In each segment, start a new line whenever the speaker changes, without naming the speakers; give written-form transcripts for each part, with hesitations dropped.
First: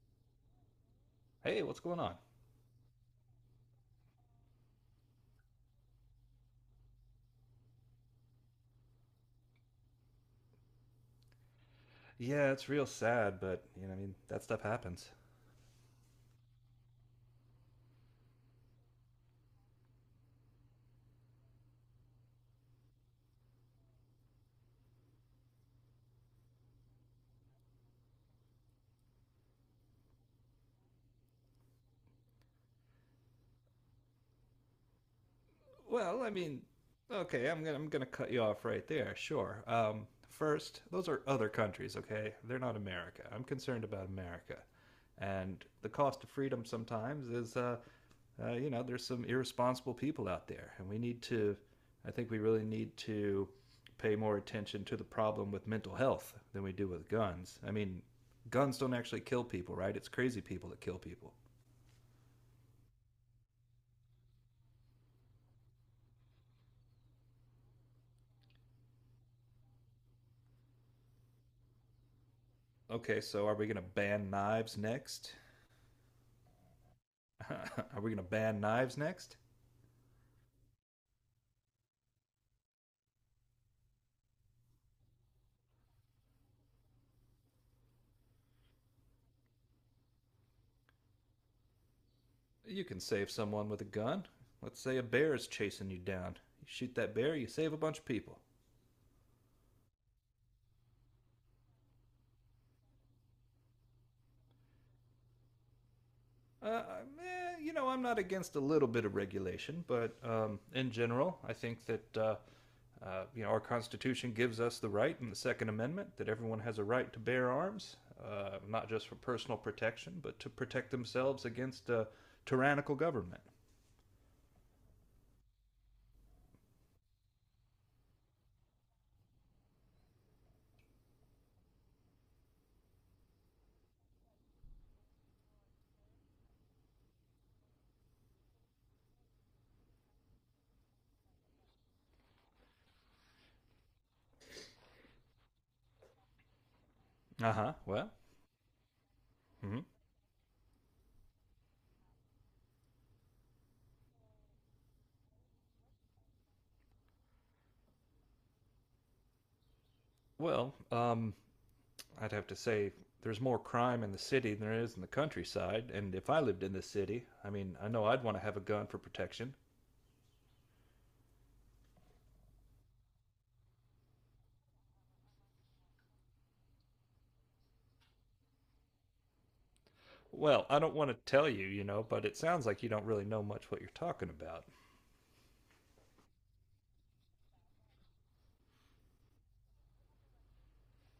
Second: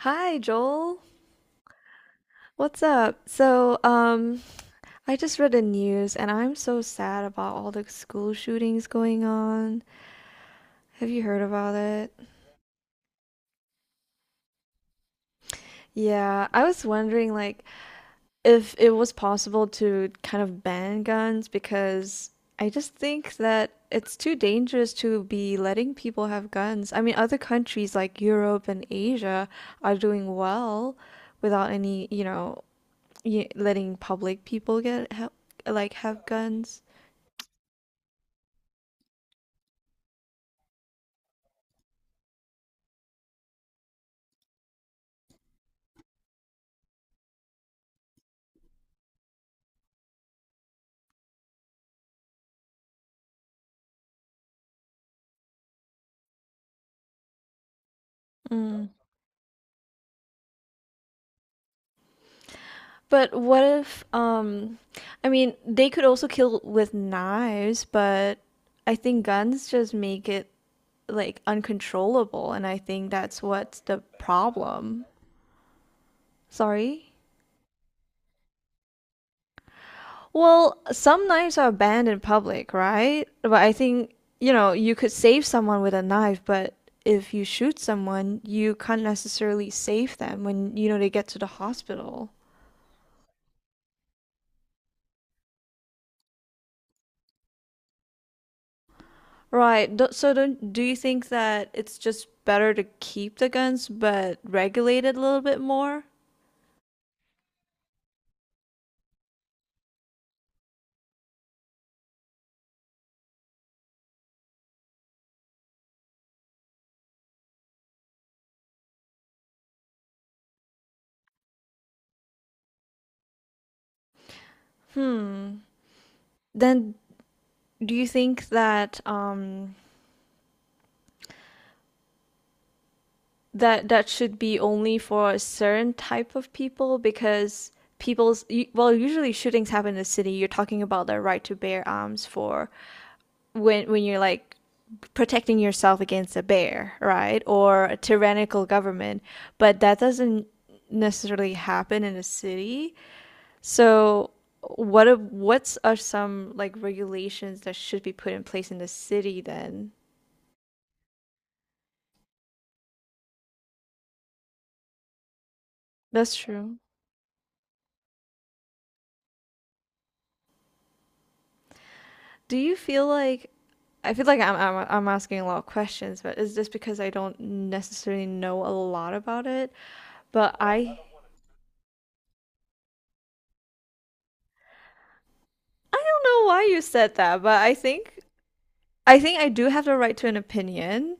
Hi, Joel.
Hey, what's going on?
What's up? So, I just read the news and I'm so sad about all the school shootings going on. Have you heard about it?
Yeah, it's real sad, but you know, I mean, that stuff happens.
Yeah, I was wondering like if it was possible to kind of ban guns because I just think that it's too dangerous to be letting people have guns. I mean, other countries like Europe and Asia are doing well without any letting public people like
Well,
have
I mean,
guns.
okay, I'm gonna cut you off right there. Sure. First, those are other countries. Okay, they're not America. I'm concerned about America, and the cost of freedom sometimes is, you know, there's some irresponsible people out there, and we need to. I think we really need to pay more attention to the problem with mental health than we do with guns. I mean, guns
Mm.
don't actually kill people, right? It's crazy people that kill people.
But what if I mean they could also kill with knives, but I think guns just make it like uncontrollable and I think
Okay,
that's
so are we going
what's
to
the
ban knives
problem.
next?
Sorry?
Are we going to ban knives next?
Well, some knives are banned in public, right? But I think, you could save someone with a knife, but if you shoot someone, you can't necessarily save them when they get to the hospital.
You can save someone with a gun. Let's say a bear is chasing you down. You shoot that bear, you save a bunch of people.
Right. Do- So don't, do you think that it's just better to keep the guns but regulate it a little bit more?
Uh, you know, I'm not against a little bit of regulation, but in general, I think that you know our Constitution gives us the right in the Second Amendment that everyone has a right to bear arms, not just for personal protection, but to protect themselves against a tyrannical government.
Hmm. Then do you think that that should be only for a certain type of people because well, usually shootings happen in the city. You're talking about the right to bear arms for when you're like protecting yourself against a bear, right?
Uh huh.
Or a
Well,
tyrannical government. But
mhm.
that doesn't necessarily happen in a city. So, what's are some like regulations that should be put in place in the city then?
Well, I'd have to say there's more crime in the city than there is in the countryside, and if
That's
I lived in
true.
the city, I mean, I know I'd want to have a gun for protection.
Do you feel like I feel like I'm asking a lot of questions, but it's just because I don't necessarily know a lot about it. But
Well, I don't
I
want to tell you, you know, but it sounds like you don't really know much what you're talking about.
I don't know why you said that, but I think I do have the right to an opinion.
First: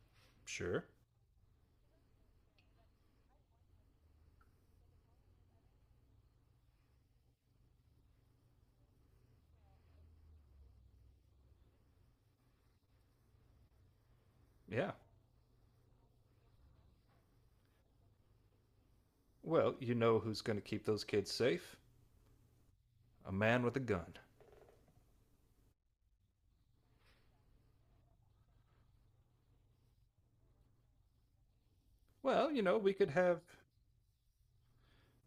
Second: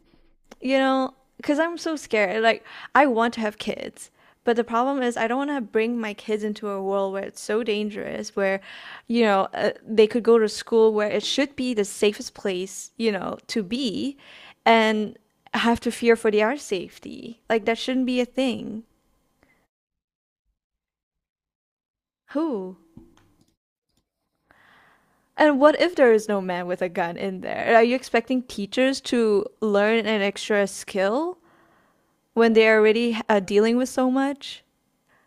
you
Sure.
know, because I'm so scared. Like, I want to have kids, but the problem is, I don't want to bring my kids into a world where it's so dangerous, where they could go to school where it should be the safest place to be
Yeah.
and have to fear for their safety. Like, that shouldn't be a thing.
Well, you know who's going to keep those kids safe?
Who?
A man with a gun.
And what if there is no man with a gun in there? Are you expecting teachers to learn an extra skill
Well,
when
you know,
they're
we could
already
have.
dealing with so much?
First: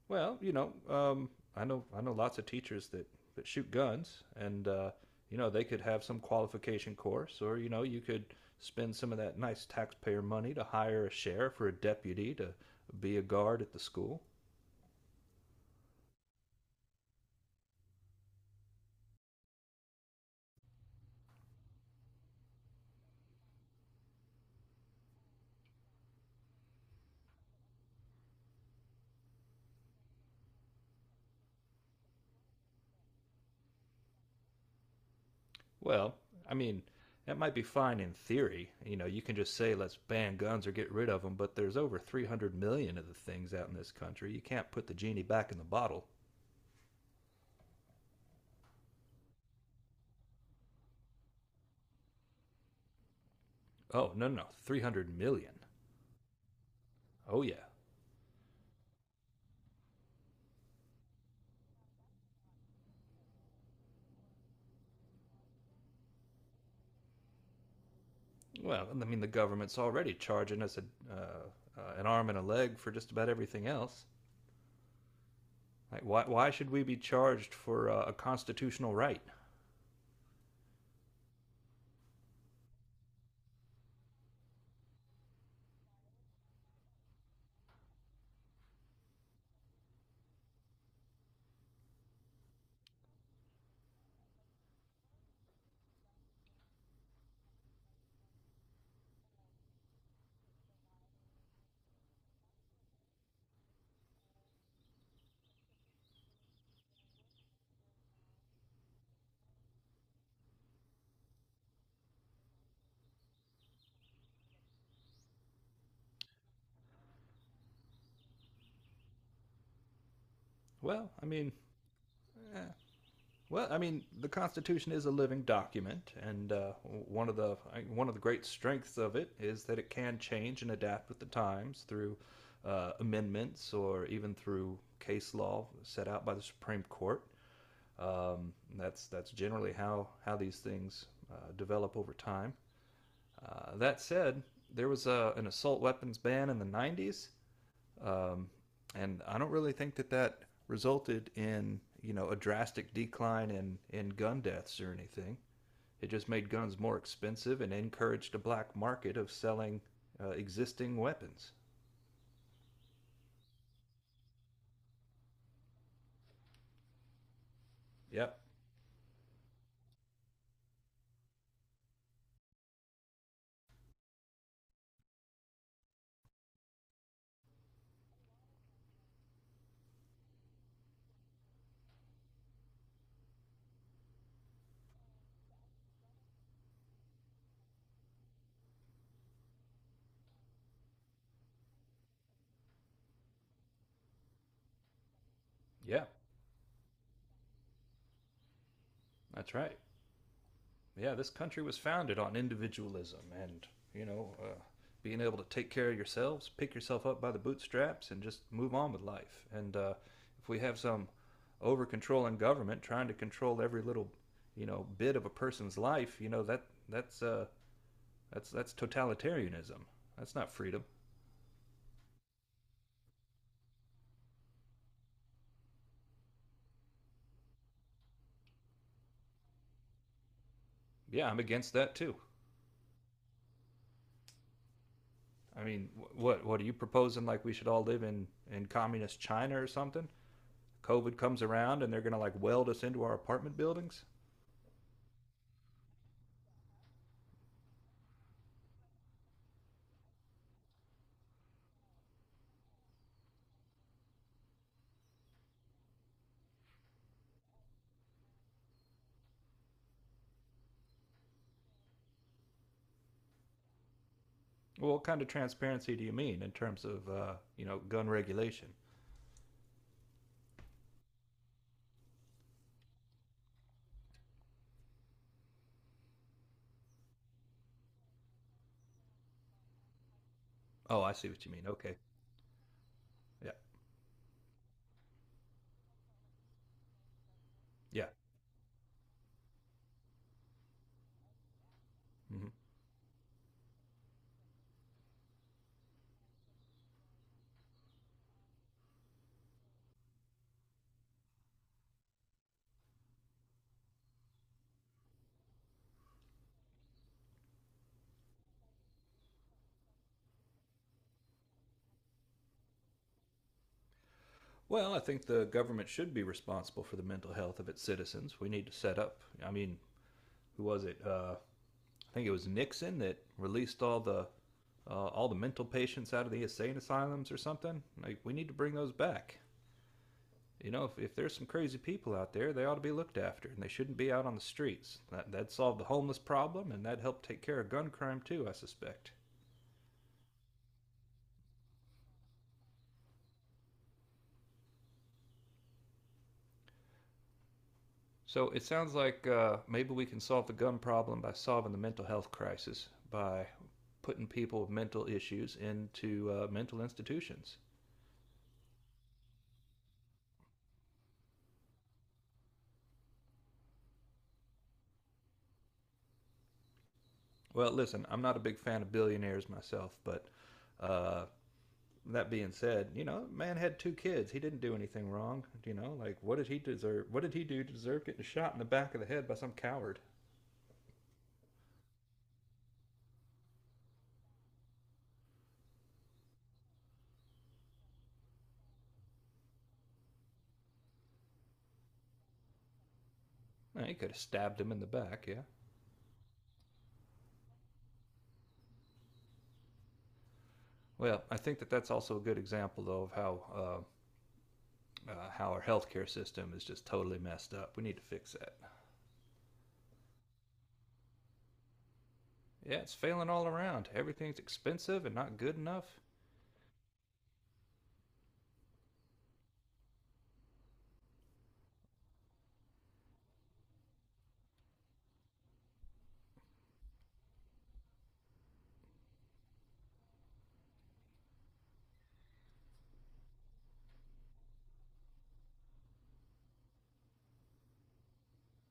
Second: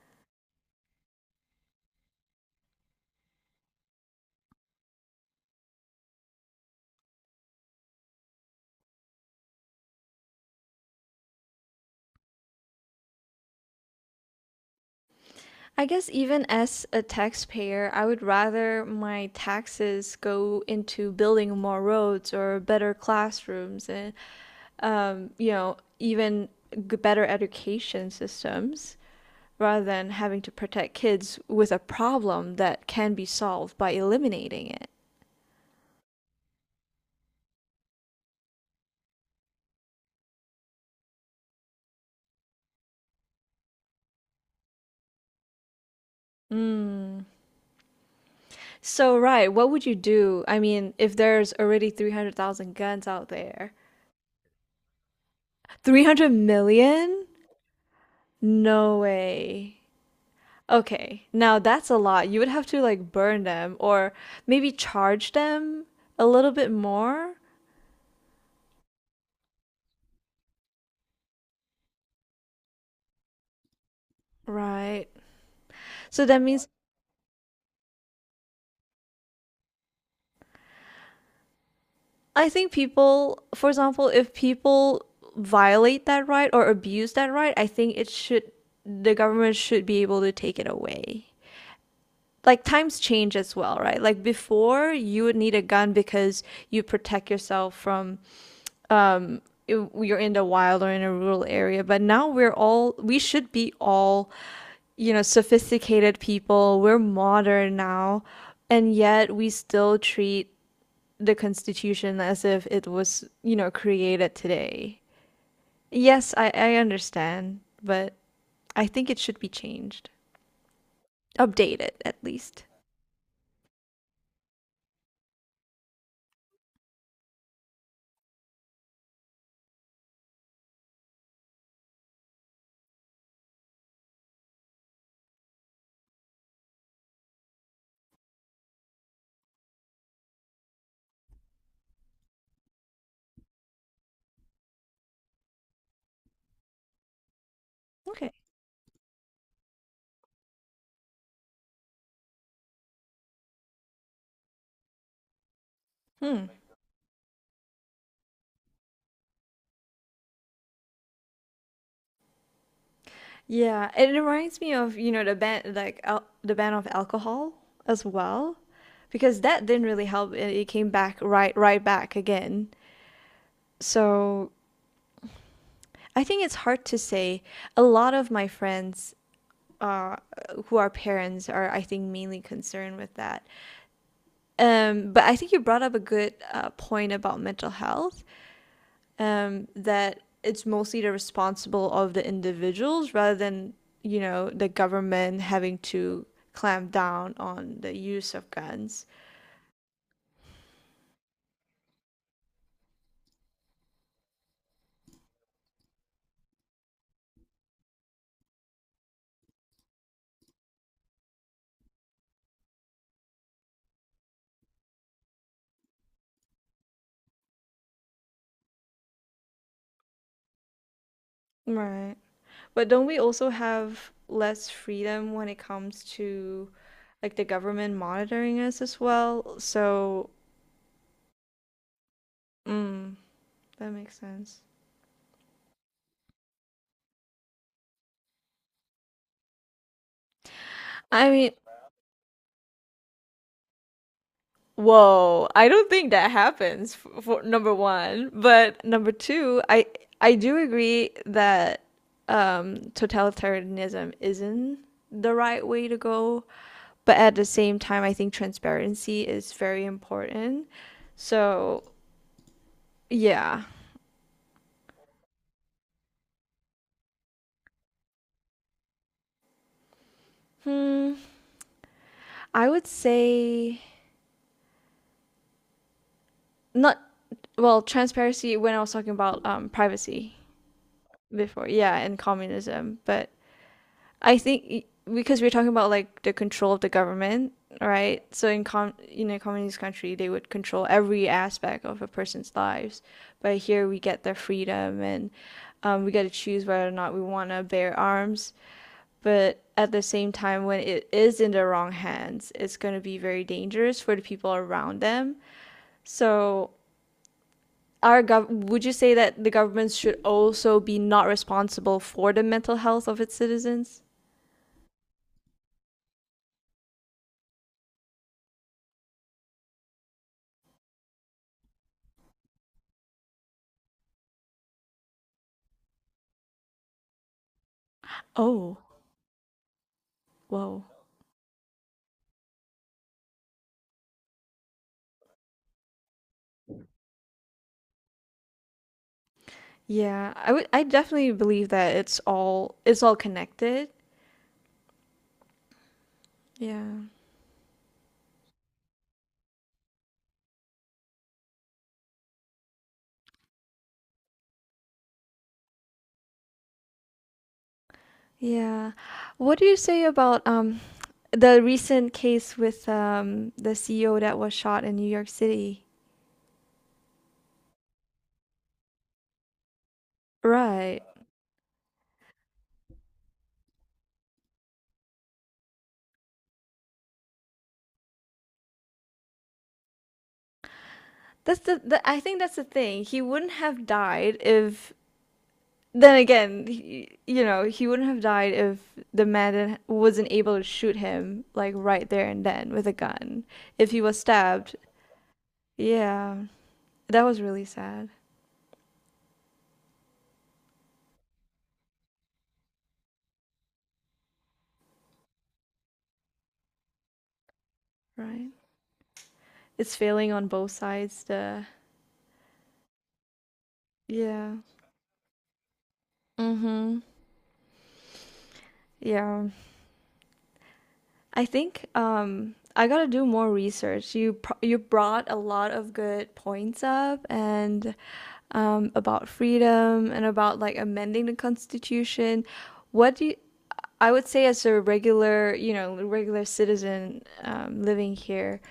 Well, you know, I know lots of teachers that shoot guns, and you know they could have some qualification course, or you know you could spend some of that nice taxpayer money to hire a sheriff or a deputy to be a guard at the school.
I guess even as a taxpayer, I would rather my taxes go into building more roads or better classrooms and even better education systems rather than having to protect kids with a problem that can be solved by eliminating it.
Well, I mean, that might be fine in theory. You know, you can just say let's ban guns or get rid of them, but there's over 300 million of the things out in this country. You can't put the genie back in the bottle.
Mm. So, right, what would you do? I mean, if there's already 300,000 guns out there,
Oh, no, no, 300 million.
300 million?
Oh yeah.
No way. Okay, now that's a lot. You would have to like burn them or maybe charge them a little bit more,
Well, I mean, the government's already charging us a, an arm and a leg for just about everything else.
right?
Like,
So that
why
means
should we be charged for a constitutional right?
I think people, for example, if people violate that right or abuse that right, I think it should. The government should be able to take it away. Like times change as well, right? Like before, you would need a gun because you protect yourself from um you're in the wild or in a rural area, but now we should be all sophisticated people, we're modern now, and yet we still treat the constitution as if it was created today. Yes, I understand, but I think it should be changed,
Well, I mean,
updated at
eh,
least.
well, I mean, the Constitution is a living document, and one of the great strengths of it is that it can change and adapt with the times through amendments or even through case law set out by the Supreme Court. That's generally how these things develop over time. That said, there was a, an assault weapons ban in the 90s,
Okay.
um, and I don't really think that resulted in you know a drastic decline in gun deaths or anything. It just made
Hmm.
guns more expensive and encouraged a black market of selling existing weapons.
Yeah, it reminds me of the ban like al the ban of alcohol as
Yep.
well, because that didn't really help. It came back right back again. So I think it's hard to say. A lot of my friends uh, who are parents are, I think, mainly concerned with that. But I think you brought up a good point about mental health, that it's mostly the responsible of the individuals rather than the government having
Yeah,
to clamp down on the use of guns.
that's right. Yeah, this country was founded on individualism and, you know, being able to take care of yourselves, pick yourself up by the bootstraps, and just move on with life. And if we have some over controlling government trying to control every little, you know, bit of a person's life, you know, that that's uh, that's totalitarianism. That's not freedom.
Right. But don't we also have less freedom when it comes to like the government monitoring us as well? So,
Yeah, I'm against that too.
mm, that makes sense.
I mean, what are you proposing? Like we should all live in communist China or something? COVID
I
comes
mean,
around and they're gonna like weld us into our apartment buildings?
whoa, I don't think that happens for number one. But number two, I do agree that totalitarianism isn't the right way to go. But at the same time, I think transparency is very important. So yeah,
Well, what kind of transparency do you mean in terms of, you know, gun regulation?
hmm, I would say not. Well, transparency when I was talking about privacy
Oh, I see what you
before,
mean. Okay.
yeah, and communism, but
Yeah.
I think because we're talking about like the control of the government,
Yeah.
right? So in a communist country, they would control every aspect of a
Hmm.
person's lives, but here we get their freedom, and we get to choose whether or not we want to bear arms. But at the same time, when it is in the wrong hands, it's going to be very dangerous for the people around them. So, would you say that the government should also be not responsible for the mental health of its citizens?
Well, I think the government should be responsible for the mental health of its citizens. We need to set up. I mean, who was it? I think it was Nixon that released all the mental patients out of the insane asylums or something. Like, we need to bring
Oh.
those back. You know,
Whoa.
if there's some crazy people out there, they ought to be looked after, and they shouldn't be out on the streets. That'd solve the homeless problem, and that'd help take care of gun crime, too, I suspect.
Yeah, I definitely believe that it's all connected. Yeah.
So it sounds like maybe we can solve the gun problem by solving the mental health crisis by putting people with mental issues into mental institutions.
Yeah. What do you say about the recent case with the CEO that was shot in New York City?
Well, listen, I'm not a big fan of billionaires myself, but
Right.
uh, that being said, you know, man had two kids. He didn't do anything wrong. You know, like what did he deserve? What did he do to deserve getting shot in the back of the head by some coward?
That's the I think that's the thing. He wouldn't have died if Then again, he wouldn't have died if the man wasn't able to shoot him like right there and then with a gun.
Eh,
If
he
he
could have
was
stabbed him
stabbed.
in the back. Yeah.
Yeah. That was really sad.
Well, I think that that's also a good example, though, of how our healthcare system is just totally messed up. We need to fix
Right.
that.
It's failing on both sides. The
Yeah, it's failing all around. Everything's
Yeah.
expensive and not good enough.
Mm-hmm. Yeah. I think I gotta do more research. You brought a lot of good points up, and about freedom and about like amending the constitution. What do you, I would say as a regular citizen living here,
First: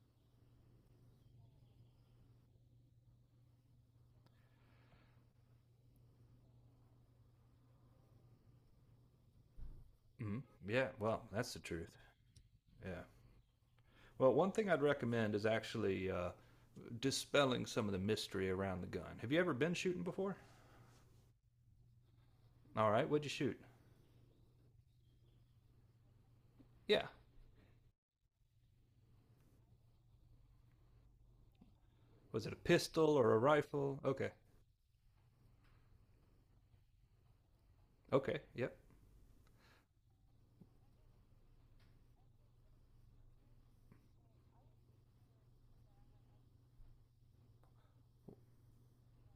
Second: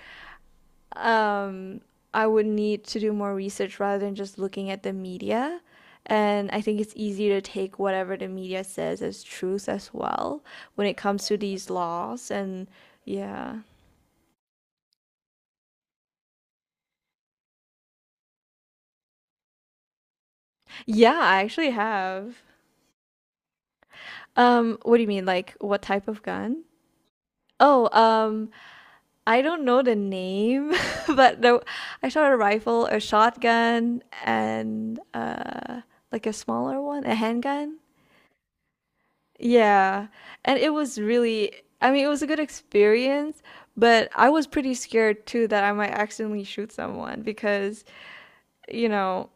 um, I would need to do more research rather than just looking at the media. And I think it's easy to take whatever the media says as truth as
Mm.
well when
Yeah,
it
well,
comes to
that's the
these
truth.
laws. And
Yeah.
yeah.
Well, one thing I'd recommend is actually dispelling some of the mystery around the gun. Have you ever been shooting before?
Yeah, I actually have.
All right, what'd you shoot?
What do you mean? Like, what type of gun?
Yeah.
Oh, I don't know the name, but no, I shot a
Was it a
rifle, a
pistol or a rifle?
shotgun,
Okay.
and like a smaller one, a handgun.
Okay. Yep.
Yeah. And it was really, I mean, it was a good experience, but I was pretty scared too that I might accidentally shoot someone because, you know,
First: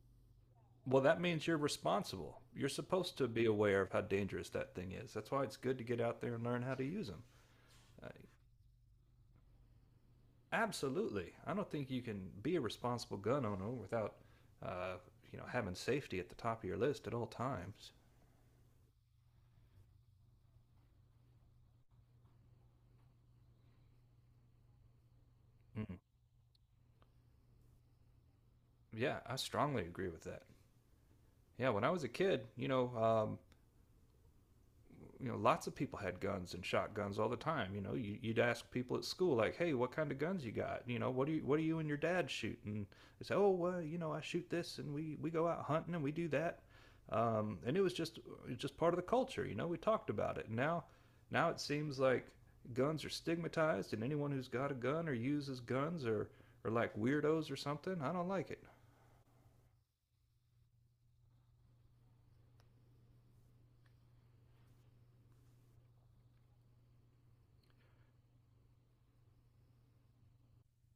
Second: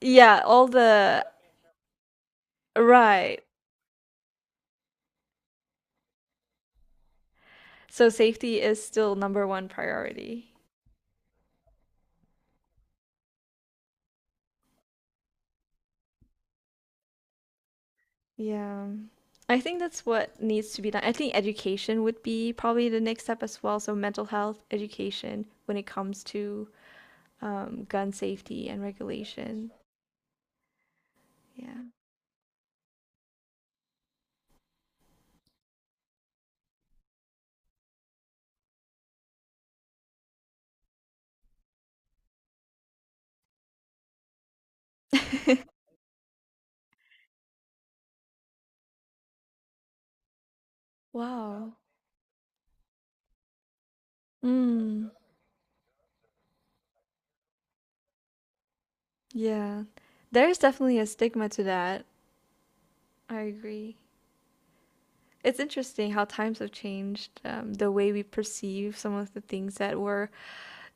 yeah,
Well, that means you're responsible. You're supposed to
right.
be aware of how dangerous that thing is. That's why it's good to get out there and learn how to use them. Uh,
So safety is still number one priority.
Absolutely. I don't think you can be a responsible gun owner without, uh, you know, having safety at the top of your list at all times.
Yeah. I think that's what needs to be done. I think education would be probably the next step as well. So mental health education when it
Mm.
comes to gun safety and
Yeah, I
regulation.
strongly agree with that. Yeah,
Yeah.
when I was a kid, you know, lots of people had guns and shotguns all the time. You know, you would ask people at school, like, "Hey, what kind of guns you got? You know, what do you and your dad shoot?" And they say, "Oh, well, you know, I shoot this, and we go out hunting and we do that." And it was just part of the culture. You know, we talked about it. Now it
Wow.
seems like guns are stigmatized, and anyone who's got a
Mm.
gun or uses guns or like weirdos or something, I don't like it.
Yeah. There's definitely a stigma to that. I agree. It's interesting how times have changed, the way we perceive some of the things that were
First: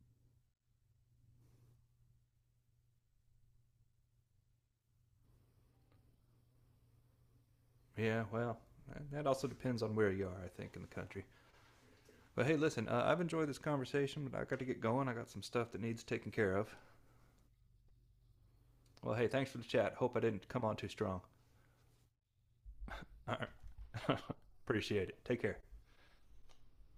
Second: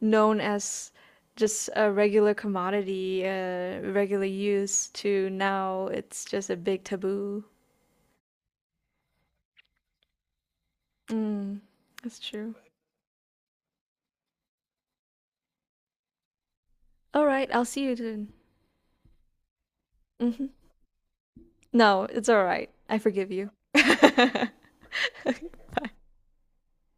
known as just a regular commodity, regular use, to now it's just a big taboo.
Yeah, well, that also depends on where you are, I think, in the country.
Mm, that's
But
true.
hey, listen, I've enjoyed this conversation, but I got to get going. I got some stuff that needs taken care of.
All right, I'll see you then.
Well, hey, thanks for the chat. Hope I
Hmm.
didn't come on too strong.
No, it's all right. I forgive you.
Appreciate it. Take care.
Bye.